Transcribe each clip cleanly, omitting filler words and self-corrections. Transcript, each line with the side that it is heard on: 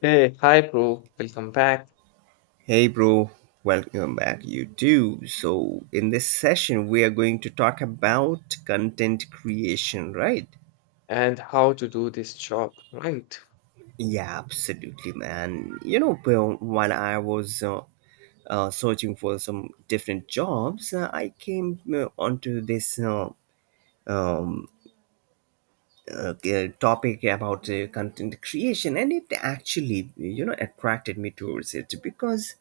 left: Hey, hi, bro. Welcome back.
right: Hey, bro, welcome back. You too. So, in this session, we are going to talk about content creation, right?
left: And how to do this job, right?
right: Yeah, absolutely, man. You know, bro, when I was searching for some different jobs, I came onto this um, topic about content creation, and it actually, you know, attracted me towards it because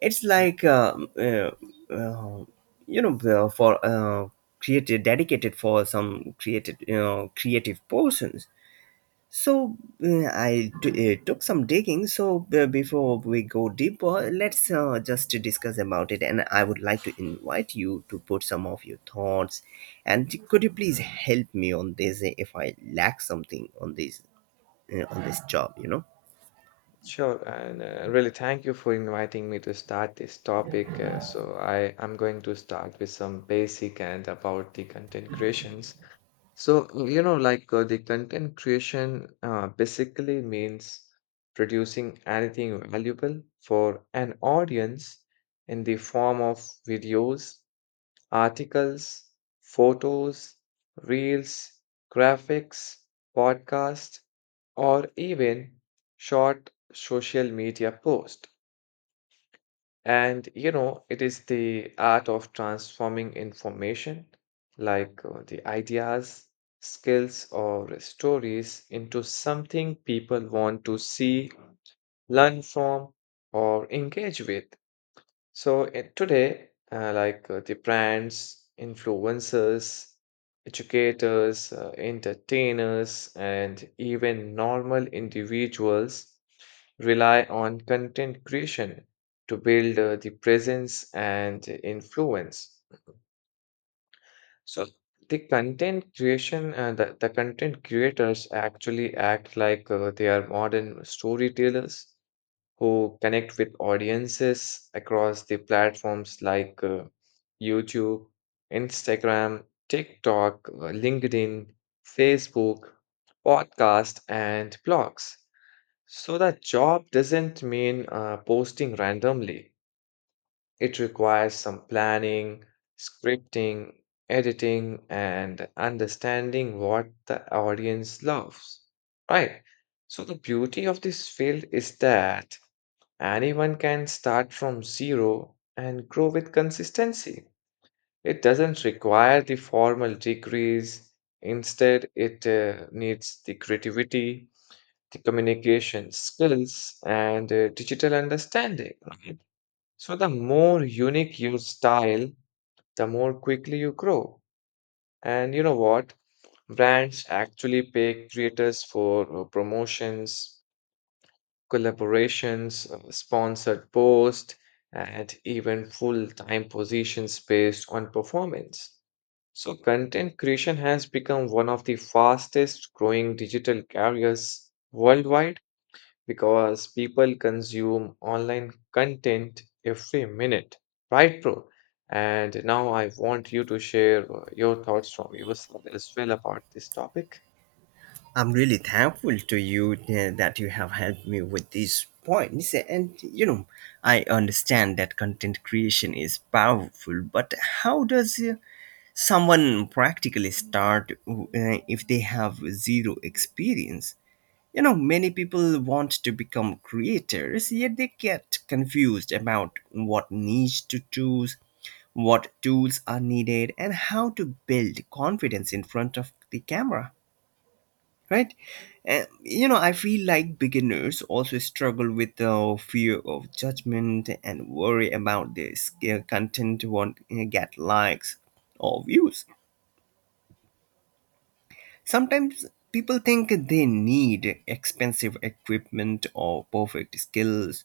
right: it's
left: Mm.
right: like uh, for created dedicated for some created you know creative persons. So I took some digging. So before we go deeper, let's just discuss about it, and I would like to invite you to put some of your thoughts, and could you please help me on this if I lack something on this, on this job, you know?
left: Sure. And really, thank you for inviting me to start this topic. So I am going to start with some basic and about the content creations. So, you know, the content creation basically means producing anything valuable for an audience in the form of videos, articles, photos, reels, graphics, podcasts, or even short social media posts. And you know, it is the art of transforming information, the ideas, skills, or stories, into something people want to see, learn from, or engage with. So today, the brands, influencers, educators, entertainers, and even normal individuals rely on content creation to build the presence and influence. So the content creation, the content creators actually act like they are modern storytellers who connect with audiences across the platforms like YouTube, Instagram, TikTok, LinkedIn, Facebook, podcast, and blogs. So that job doesn't mean posting randomly. It requires some planning, scripting, editing, and understanding what the audience loves. Right. So the beauty of this field is that anyone can start from zero and grow with consistency. It doesn't require the formal degrees. Instead, it needs the creativity, the communication skills, and digital understanding, right? So, the more unique your style, the more quickly you grow. And you know what? Brands actually pay creators for promotions, collaborations, sponsored posts, and even full time positions based on performance. So, content creation has become one of the fastest growing digital careers worldwide because people consume online content every minute, right, bro? And now I want you to share your thoughts from your side as well about this topic.
right: I'm really thankful to you that you have helped me with these points. And you know, I understand that content creation is powerful, but how does someone practically start if they have zero experience? You know, many people want to become creators, yet they get confused about what niche to choose, what tools are needed, and how to build confidence in front of the camera, right? And you know, I feel like beginners also struggle with the fear of judgment and worry about their skill content won't get likes or views. Sometimes people think they need expensive equipment or perfect skills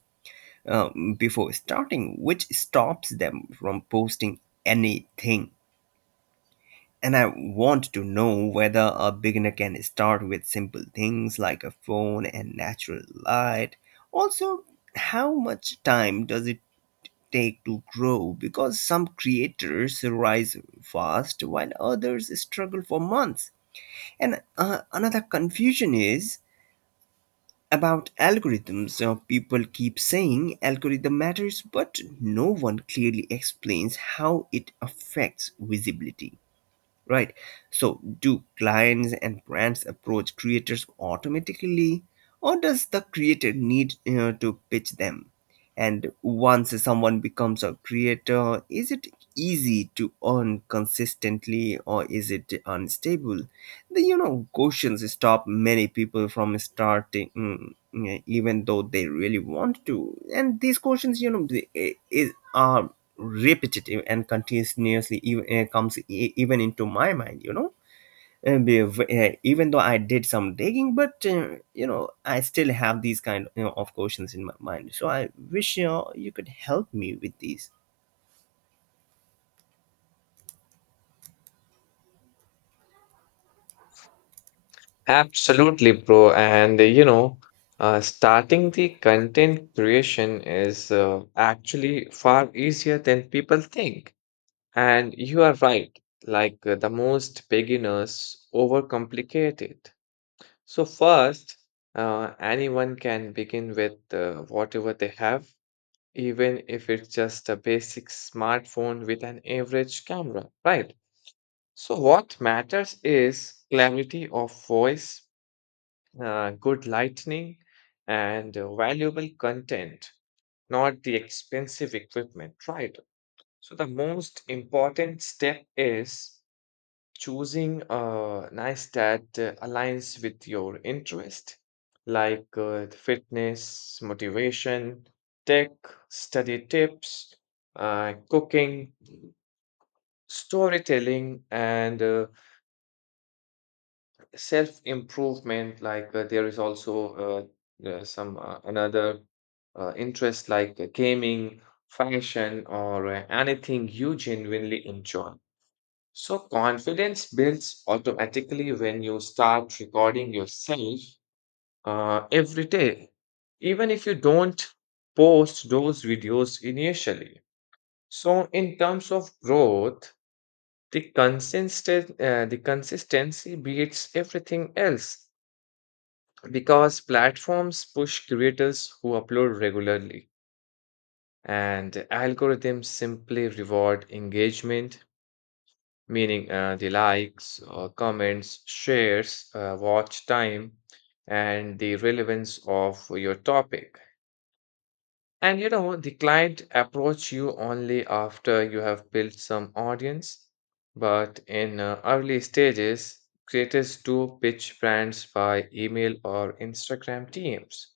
right: before starting, which stops them from posting anything. And I want to know whether a beginner can start with simple things like a phone and natural light. Also, how much time does it take to grow? Because some creators rise fast while others struggle for months. And another confusion is about algorithms. People keep saying algorithm matters, but no one clearly explains how it affects visibility, right? So, do clients and brands approach creators automatically, or does the creator need to pitch them? And once someone becomes a creator, is it easy to earn consistently, or is it unstable? The questions stop many people from starting, mm, yeah, even though they really want to. And these questions, you know, they- I- is are repetitive and continuously even, comes even into my mind. You know, and even though I did some digging, but you know, I still have these kind of questions in my mind. So I wish, you know, you could help me with these.
left: Absolutely, bro. And starting the content creation is actually far easier than people think. And you are right, like the most beginners overcomplicate it. So, first, anyone can begin with whatever they have, even if it's just a basic smartphone with an average camera, right? So, what matters is clarity of voice, good lighting, and valuable content, not the expensive equipment, right? So the most important step is choosing a nice that aligns with your interest, like fitness, motivation, tech, study tips, cooking, storytelling, and self improvement like there is also some another interest like gaming, fashion, or anything you genuinely enjoy. So confidence builds automatically when you start recording yourself every day, even if you don't post those videos initially. So in terms of growth, the consistency beats everything else because platforms push creators who upload regularly, and algorithms simply reward engagement, meaning the likes, comments, shares, watch time, and the relevance of your topic. And you know, the client approach you only after you have built some audience. But in early stages, creators do pitch brands by email or Instagram DMs.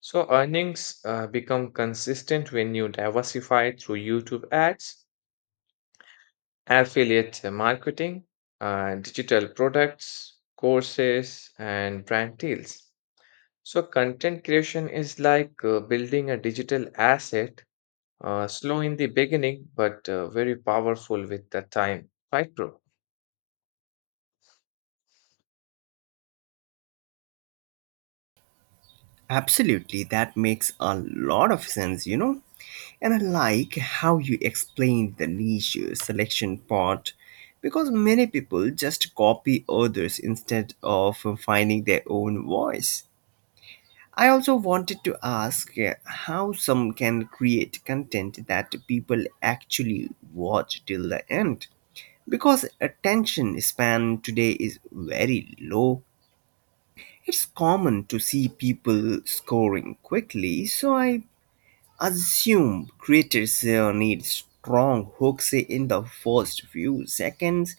left: So earnings become consistent when you diversify through YouTube ads, affiliate marketing, digital products, courses, and brand deals. So content creation is like building a digital asset, slow in the beginning, but very powerful with the time. Right, bro?
right: Absolutely, that makes a lot of sense, you know. And I like how you explained the niche selection part because many people just copy others instead of finding their own voice. I also wanted to ask how some can create content that people actually watch till the end. Because attention span today is very low. It's common to see people scoring quickly, so I assume creators need strong hooks in the first few seconds.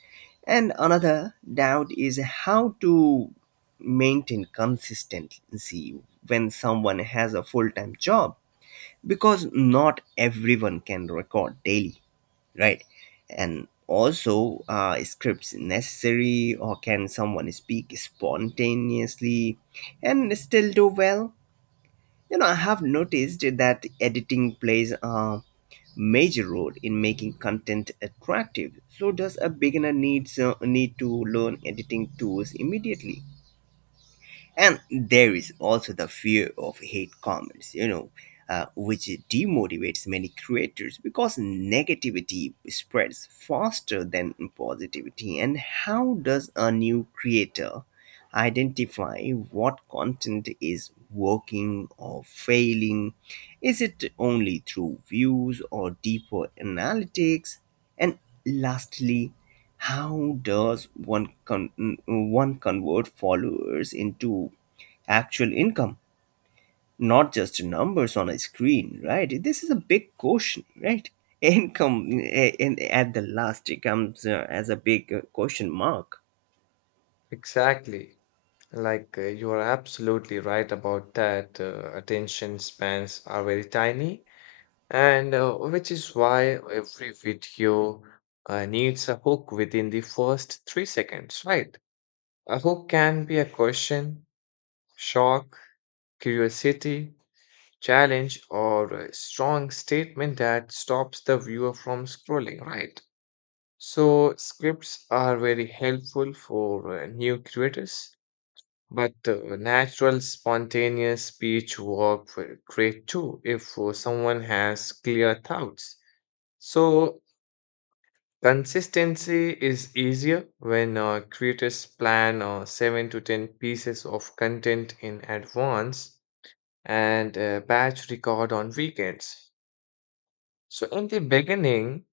right: And another doubt is how to maintain consistency when someone has a full time job, because not everyone can record daily, right? And also, scripts necessary, or can someone speak spontaneously and still do well? You know, I have noticed that editing plays a major role in making content attractive. So does a beginner need to learn editing tools immediately? And there is also the fear of hate comments, you know, which demotivates many creators because negativity spreads faster than positivity. And how does a new creator identify what content is working or failing? Is it only through views or deeper analytics? And lastly, how does one convert followers into actual income, not just numbers on a screen, right? This is a big question, right? Income eh, in, at the last it comes as a big question mark.
left: Exactly. You are absolutely right about that. Attention spans are very tiny, and which is why every video needs a hook within the first 3 seconds, right? A hook can be a question, shock, curiosity, challenge, or a strong statement that stops the viewer from scrolling, right? So scripts are very helpful for new creators, but natural, spontaneous speech work will great too if someone has clear thoughts. So consistency is easier when creators plan 7 to 10 pieces of content in advance and batch record on weekends. So in the beginning,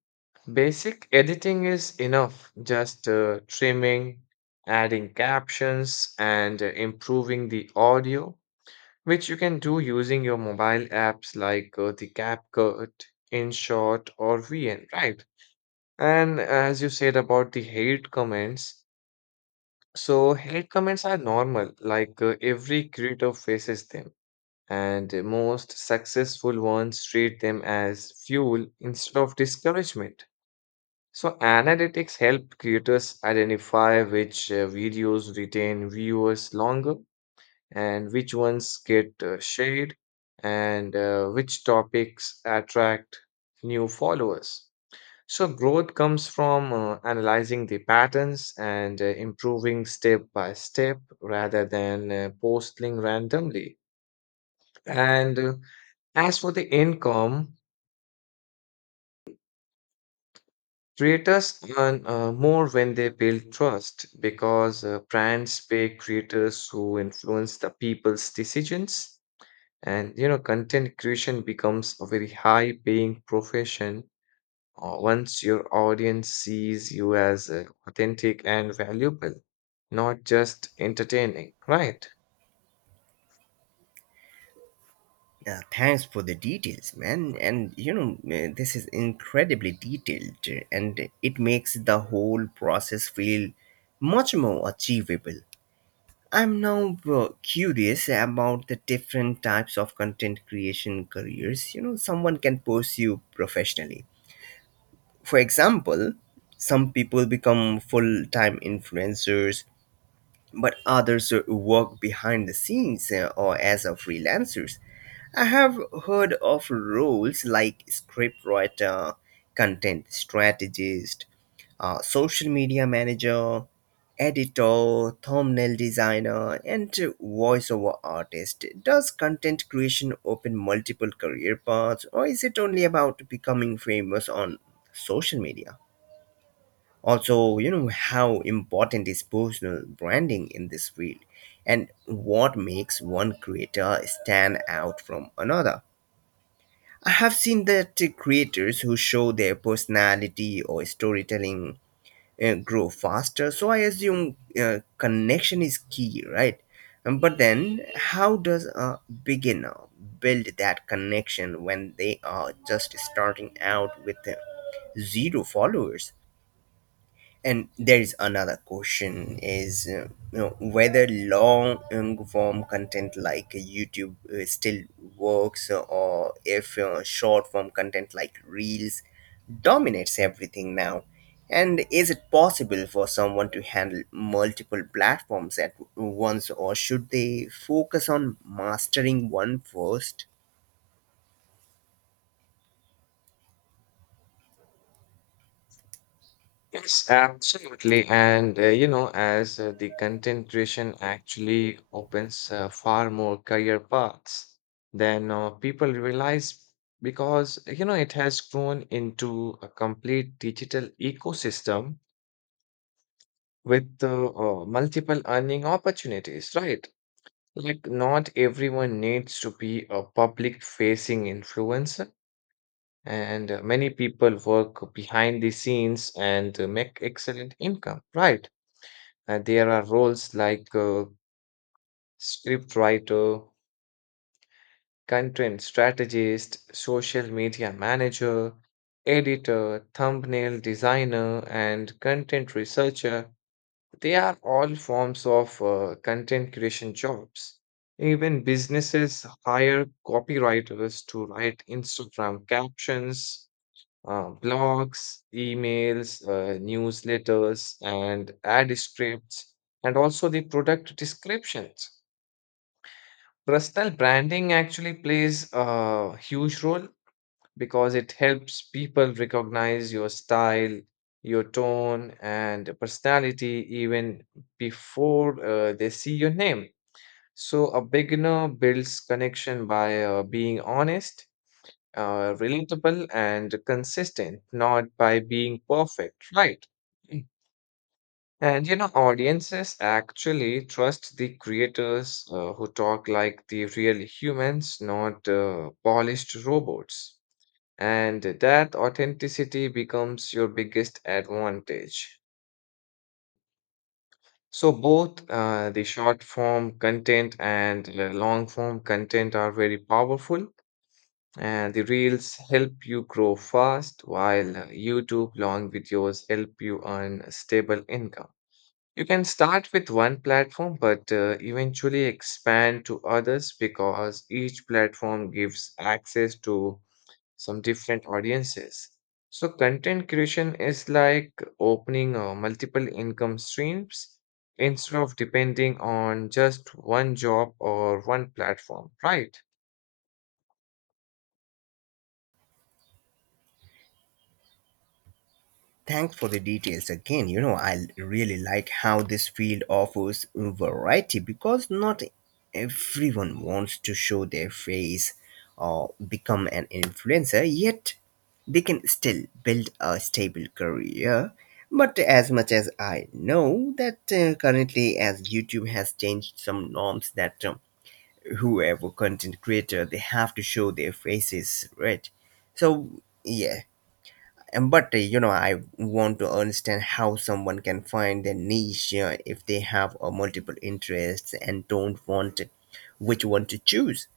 left: basic editing is enough, just trimming, adding captions, and improving the audio, which you can do using your mobile apps like the CapCut, InShot, or VN, right? And as you said about the hate comments, so hate comments are normal, like every creator faces them, and most successful ones treat them as fuel instead of discouragement. So, analytics help creators identify which videos retain viewers longer and which ones get shared and which topics attract new followers. So, growth comes from analyzing the patterns and improving step by step rather than posting randomly. And as for the income, creators earn more when they build trust because brands pay creators who influence the people's decisions. And you know, content creation becomes a very high-paying profession once your audience sees you as authentic and valuable, not just entertaining, right?
right: Thanks for the details, man. And you know, this is incredibly detailed and it makes the whole process feel much more achievable. I'm now curious about the different types of content creation careers, you know, someone can pursue professionally. For example, some people become full time influencers, but others work behind the scenes or as a freelancers. I have heard of roles like scriptwriter, content strategist, social media manager, editor, thumbnail designer, and voiceover artist. Does content creation open multiple career paths, or is it only about becoming famous on social media? Also, you know, how important is personal branding in this field, and what makes one creator stand out from another? I have seen that creators who show their personality or storytelling grow faster. So I assume connection is key, right? But then, how does a beginner build that connection when they are just starting out with zero followers? And there is another question is you know, whether long form content like YouTube still works, or if short form content like reels dominates everything now. And is it possible for someone to handle multiple platforms at once, or should they focus on mastering one first?
left: Yes, absolutely. And you know, as the content creation actually opens far more career paths than people realize because you know it has grown into a complete digital ecosystem with multiple earning opportunities, right? Like not everyone needs to be a public facing influencer, and many people work behind the scenes and make excellent income, right? And there are roles like scriptwriter, content strategist, social media manager, editor, thumbnail designer, and content researcher. They are all forms of content creation jobs. Even businesses hire copywriters to write Instagram captions, blogs, emails, newsletters, and ad scripts, and also the product descriptions. Personal branding actually plays a huge role because it helps people recognize your style, your tone, and personality even before they see your name. So, a beginner builds connection by being honest, relatable, and consistent, not by being perfect, right? And you know, audiences actually trust the creators who talk like the real humans, not polished robots. And that authenticity becomes your biggest advantage. So, both the short form content and long form content are very powerful. And the reels help you grow fast, while YouTube long videos help you earn stable income. You can start with one platform, but eventually expand to others because each platform gives access to some different audiences. So, content creation is like opening multiple income streams instead of depending on just one job or one platform, right?
right: Thanks for the details again. You know, I really like how this field offers variety because not everyone wants to show their face or become an influencer, yet they can still build a stable career. But as much as I know that currently, as YouTube has changed some norms that whoever content creator, they have to show their faces, right? So yeah, and but you know, I want to understand how someone can find their niche if they have multiple interests and don't want which one to choose.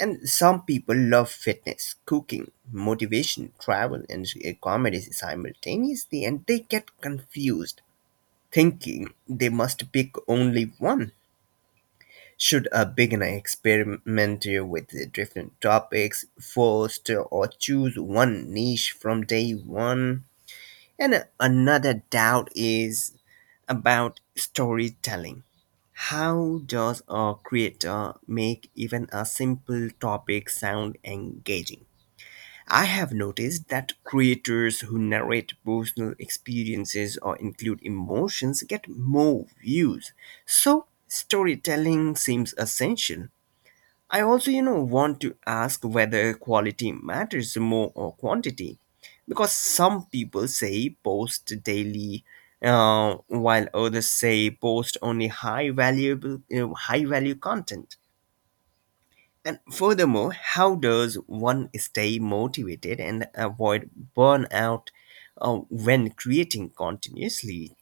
right: And some people love fitness, cooking, motivation, travel, and comedy simultaneously, and they get confused, thinking they must pick only one. Should a beginner experiment with the different topics first, or choose one niche from day one? And another doubt is about storytelling. How does a creator make even a simple topic sound engaging? I have noticed that creators who narrate personal experiences or include emotions get more views. So, storytelling seems essential. I also, you know, want to ask whether quality matters more or quantity, because some people say post daily, while others say post only high valuable, high value content. And furthermore, how does one stay motivated and avoid burnout when creating continuously?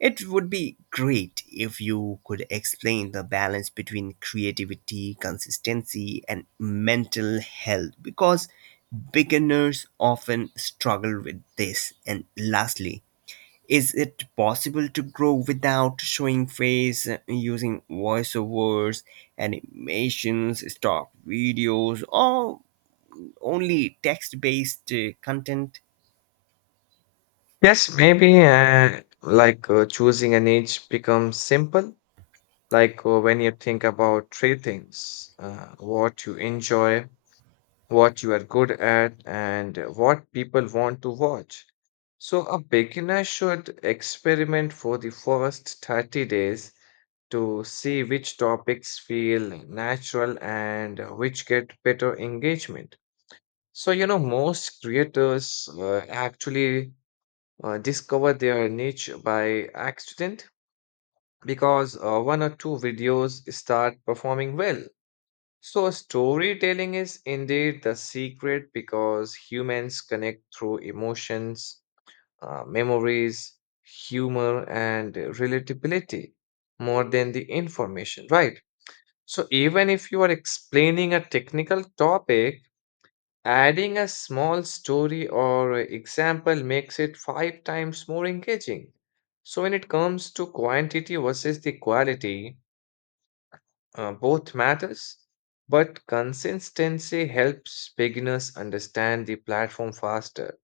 right: It would be great if you could explain the balance between creativity, consistency, and mental health, because beginners often struggle with this. And lastly, is it possible to grow without showing face, using voiceovers, animations, stock videos, or only text based content?
left: Yes, maybe choosing a niche becomes simple. When you think about three things, what you enjoy, what you are good at, and what people want to watch. So, a beginner should experiment for the first 30 days to see which topics feel natural and which get better engagement. So, you know, most creators actually discover their niche by accident because one or two videos start performing well. So, storytelling is indeed the secret because humans connect through emotions, memories, humor, and relatability more than the information, right? So, even if you are explaining a technical topic, adding a small story or example makes it 5 times more engaging. So, when it comes to quantity versus the quality, both matters, but consistency helps beginners understand the platform faster.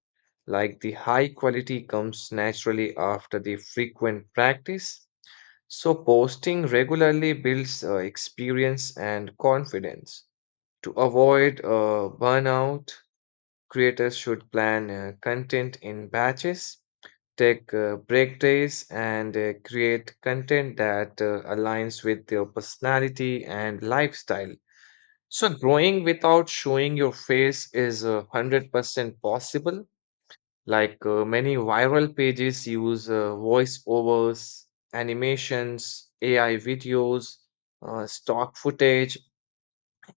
left: Like the high quality comes naturally after the frequent practice. So, posting regularly builds experience and confidence. To avoid burnout, creators should plan content in batches, take break days, and create content that aligns with your personality and lifestyle. So, growing without showing your face is 100% possible. Like many viral pages use voiceovers, animations, AI videos, stock footage,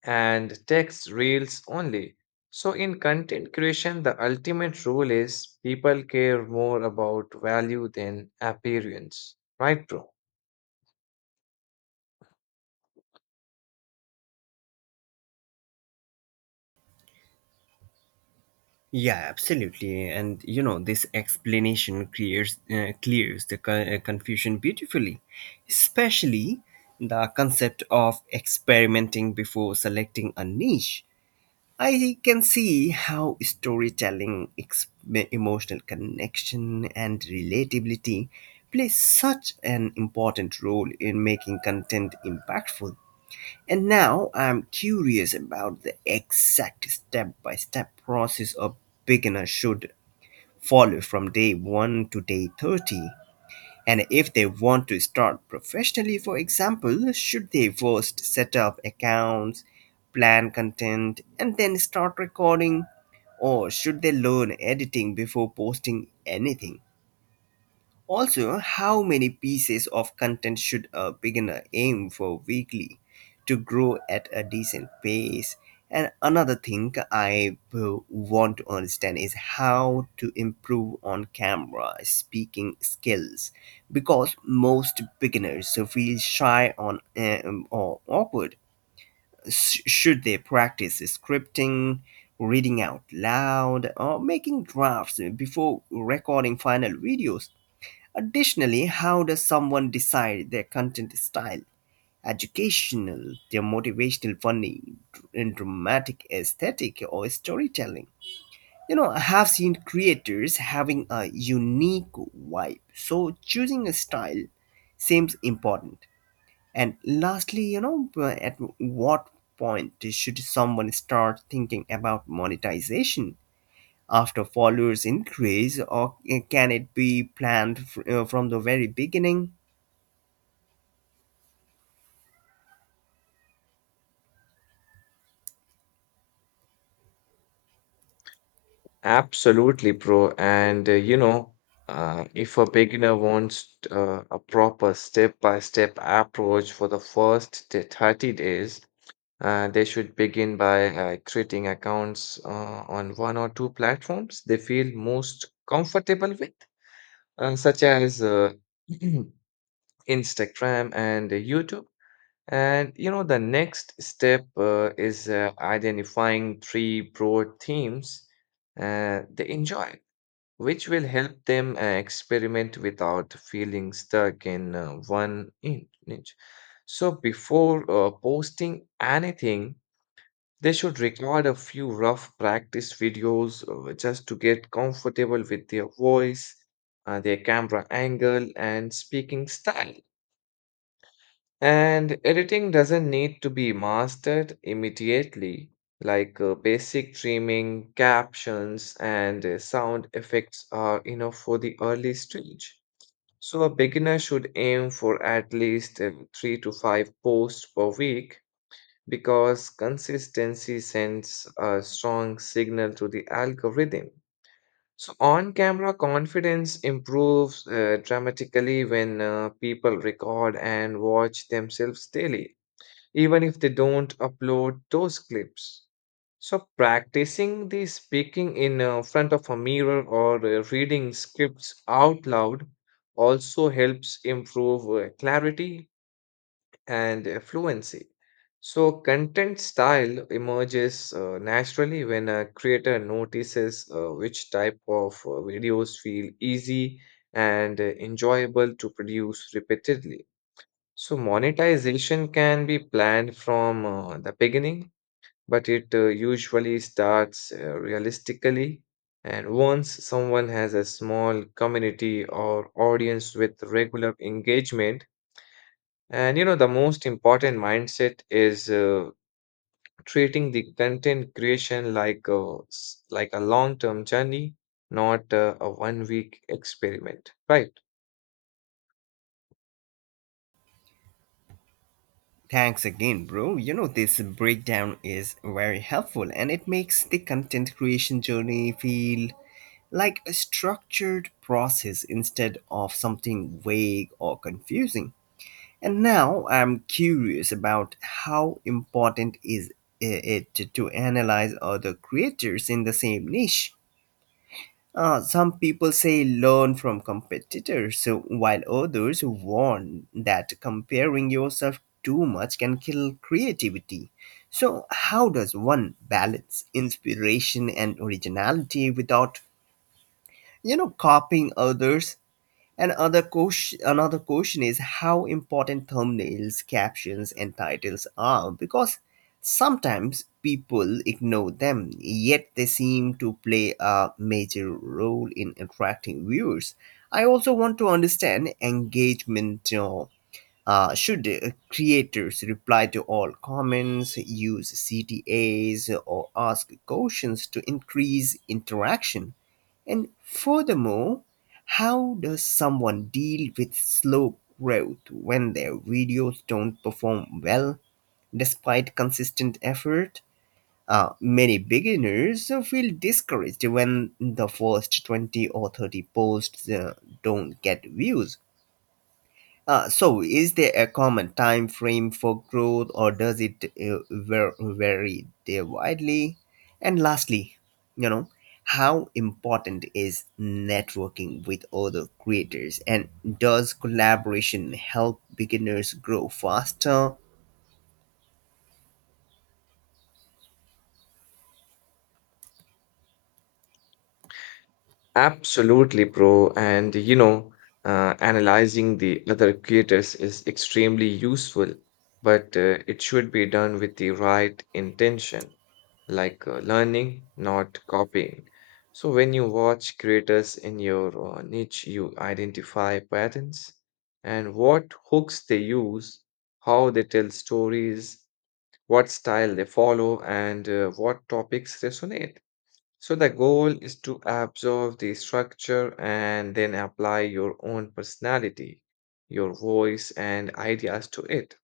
left: and text reels only. So, in content creation, the ultimate rule is people care more about value than appearance, right, bro?
right: Yeah, absolutely. And you know, this explanation clears the confusion beautifully, especially the concept of experimenting before selecting a niche. I can see how storytelling, emotional connection, and relatability play such an important role in making content impactful. And now I'm curious about the exact step by step process a beginner should follow from day 1 to day 30. And if they want to start professionally, for example, should they first set up accounts, plan content, and then start recording? Or should they learn editing before posting anything? Also, how many pieces of content should a beginner aim for weekly to grow at a decent pace? And another thing I want to understand is how to improve on camera speaking skills, because most beginners feel shy on or awkward. Should they practice scripting, reading out loud, or making drafts before recording final videos? Additionally, how does someone decide their content style? Educational, their motivational, funny, and dramatic aesthetic or storytelling. You know, I have seen creators having a unique vibe, so choosing a style seems important. And lastly, you know, at what point should someone start thinking about monetization? After followers increase, or can it be planned from the very beginning?
left: Absolutely, bro. And if a beginner wants a proper step-by-step approach for the first 30 days, they should begin by creating accounts on one or two platforms they feel most comfortable with, such as Instagram and YouTube. And you know, the next step is identifying three broad themes they enjoy, which will help them experiment without feeling stuck in one niche. So, before posting anything, they should record a few rough practice videos just to get comfortable with their voice, their camera angle, and speaking style. And editing doesn't need to be mastered immediately, like basic trimming, captions, and sound effects are enough for the early stage. So, a beginner should aim for at least 3 to 5 posts per week because consistency sends a strong signal to the algorithm. So, on camera confidence improves dramatically when people record and watch themselves daily, even if they don't upload those clips. So, practicing the speaking in front of a mirror or reading scripts out loud also helps improve clarity and fluency. So, content style emerges naturally when a creator notices which type of videos feel easy and enjoyable to produce repeatedly. So monetization can be planned from the beginning, but it usually starts realistically. And once someone has a small community or audience with regular engagement, and you know, the most important mindset is treating the content creation like a like a long-term journey, not a one-week experiment, right?
right: Thanks again, bro. You know, this breakdown is very helpful and it makes the content creation journey feel like a structured process instead of something vague or confusing. And now I'm curious about how important is it to analyze other creators in the same niche. Some people say learn from competitors, while others warn that comparing yourself too much can kill creativity. So, how does one balance inspiration and originality without, you know, copying others? And another question is how important thumbnails, captions, and titles are, because sometimes people ignore them, yet they seem to play a major role in attracting viewers. I also want to understand engagement. Should creators reply to all comments, use CTAs, or ask questions to increase interaction? And furthermore, how does someone deal with slow growth when their videos don't perform well despite consistent effort? Many beginners feel discouraged when the first 20 or 30 posts don't get views. So, is there a common time frame for growth, or does it vary there widely? And lastly, you know, how important is networking with other creators, and does collaboration help beginners grow faster?
left: Absolutely, bro. And you know, analyzing the other creators is extremely useful, but it should be done with the right intention, like learning, not copying. So when you watch creators in your niche, you identify patterns and what hooks they use, how they tell stories, what style they follow, and what topics resonate. So the goal is to absorb the structure and then apply your own personality, your voice and ideas to it.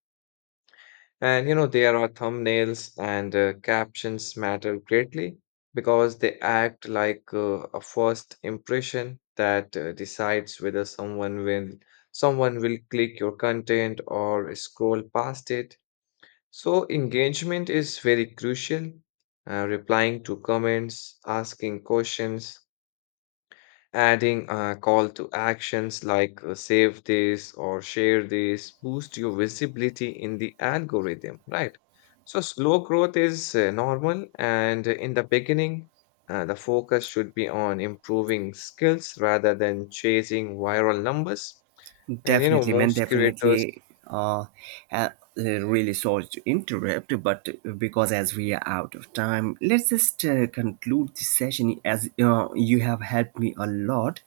left: And you know, there are thumbnails and captions matter greatly because they act like a first impression that decides whether someone will click your content or scroll past it. So engagement is very crucial, replying to comments, asking questions, adding a call to actions like save this or share this boost your visibility in the algorithm, right? So slow growth is normal, and in the beginning, the focus should be on improving skills rather than chasing viral numbers. And you know,
right: Definitely, man,
left: most creators,
right: definitely. Uh, uh, Really sorry to interrupt, but because as we are out of time, let's just conclude this session, as you have helped me a lot.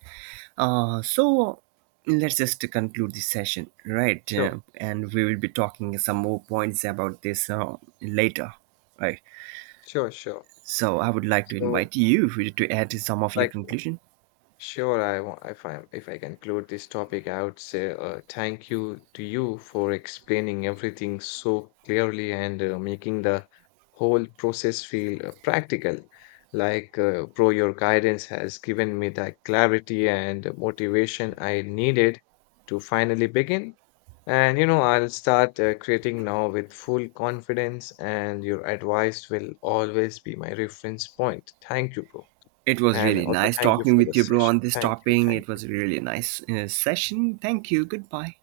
right: So let's just conclude this session, right?
left: sure,
right: And we will be talking some more points about this later, right?
left: sure.
right: So I would like to
left: So
right: invite you to add some of your
left: like
right: conclusion.
left: sure, I want if I conclude this topic, I would say thank you to you for explaining everything so clearly and making the whole process feel practical. Like, bro, your guidance has given me the clarity and motivation I needed to finally begin. And you know, I'll start creating now with full confidence, and your advice will always be my reference point. Thank you, bro.
right: It was
left: And
right: really
left: also,
right: nice
left: thank you
right: talking
left: for the
right: with you, bro,
left: session.
right: on this
left: Thank you.
right: topic.
left: Thank
right: It
left: you.
right: was a really nice session. Thank you. Goodbye.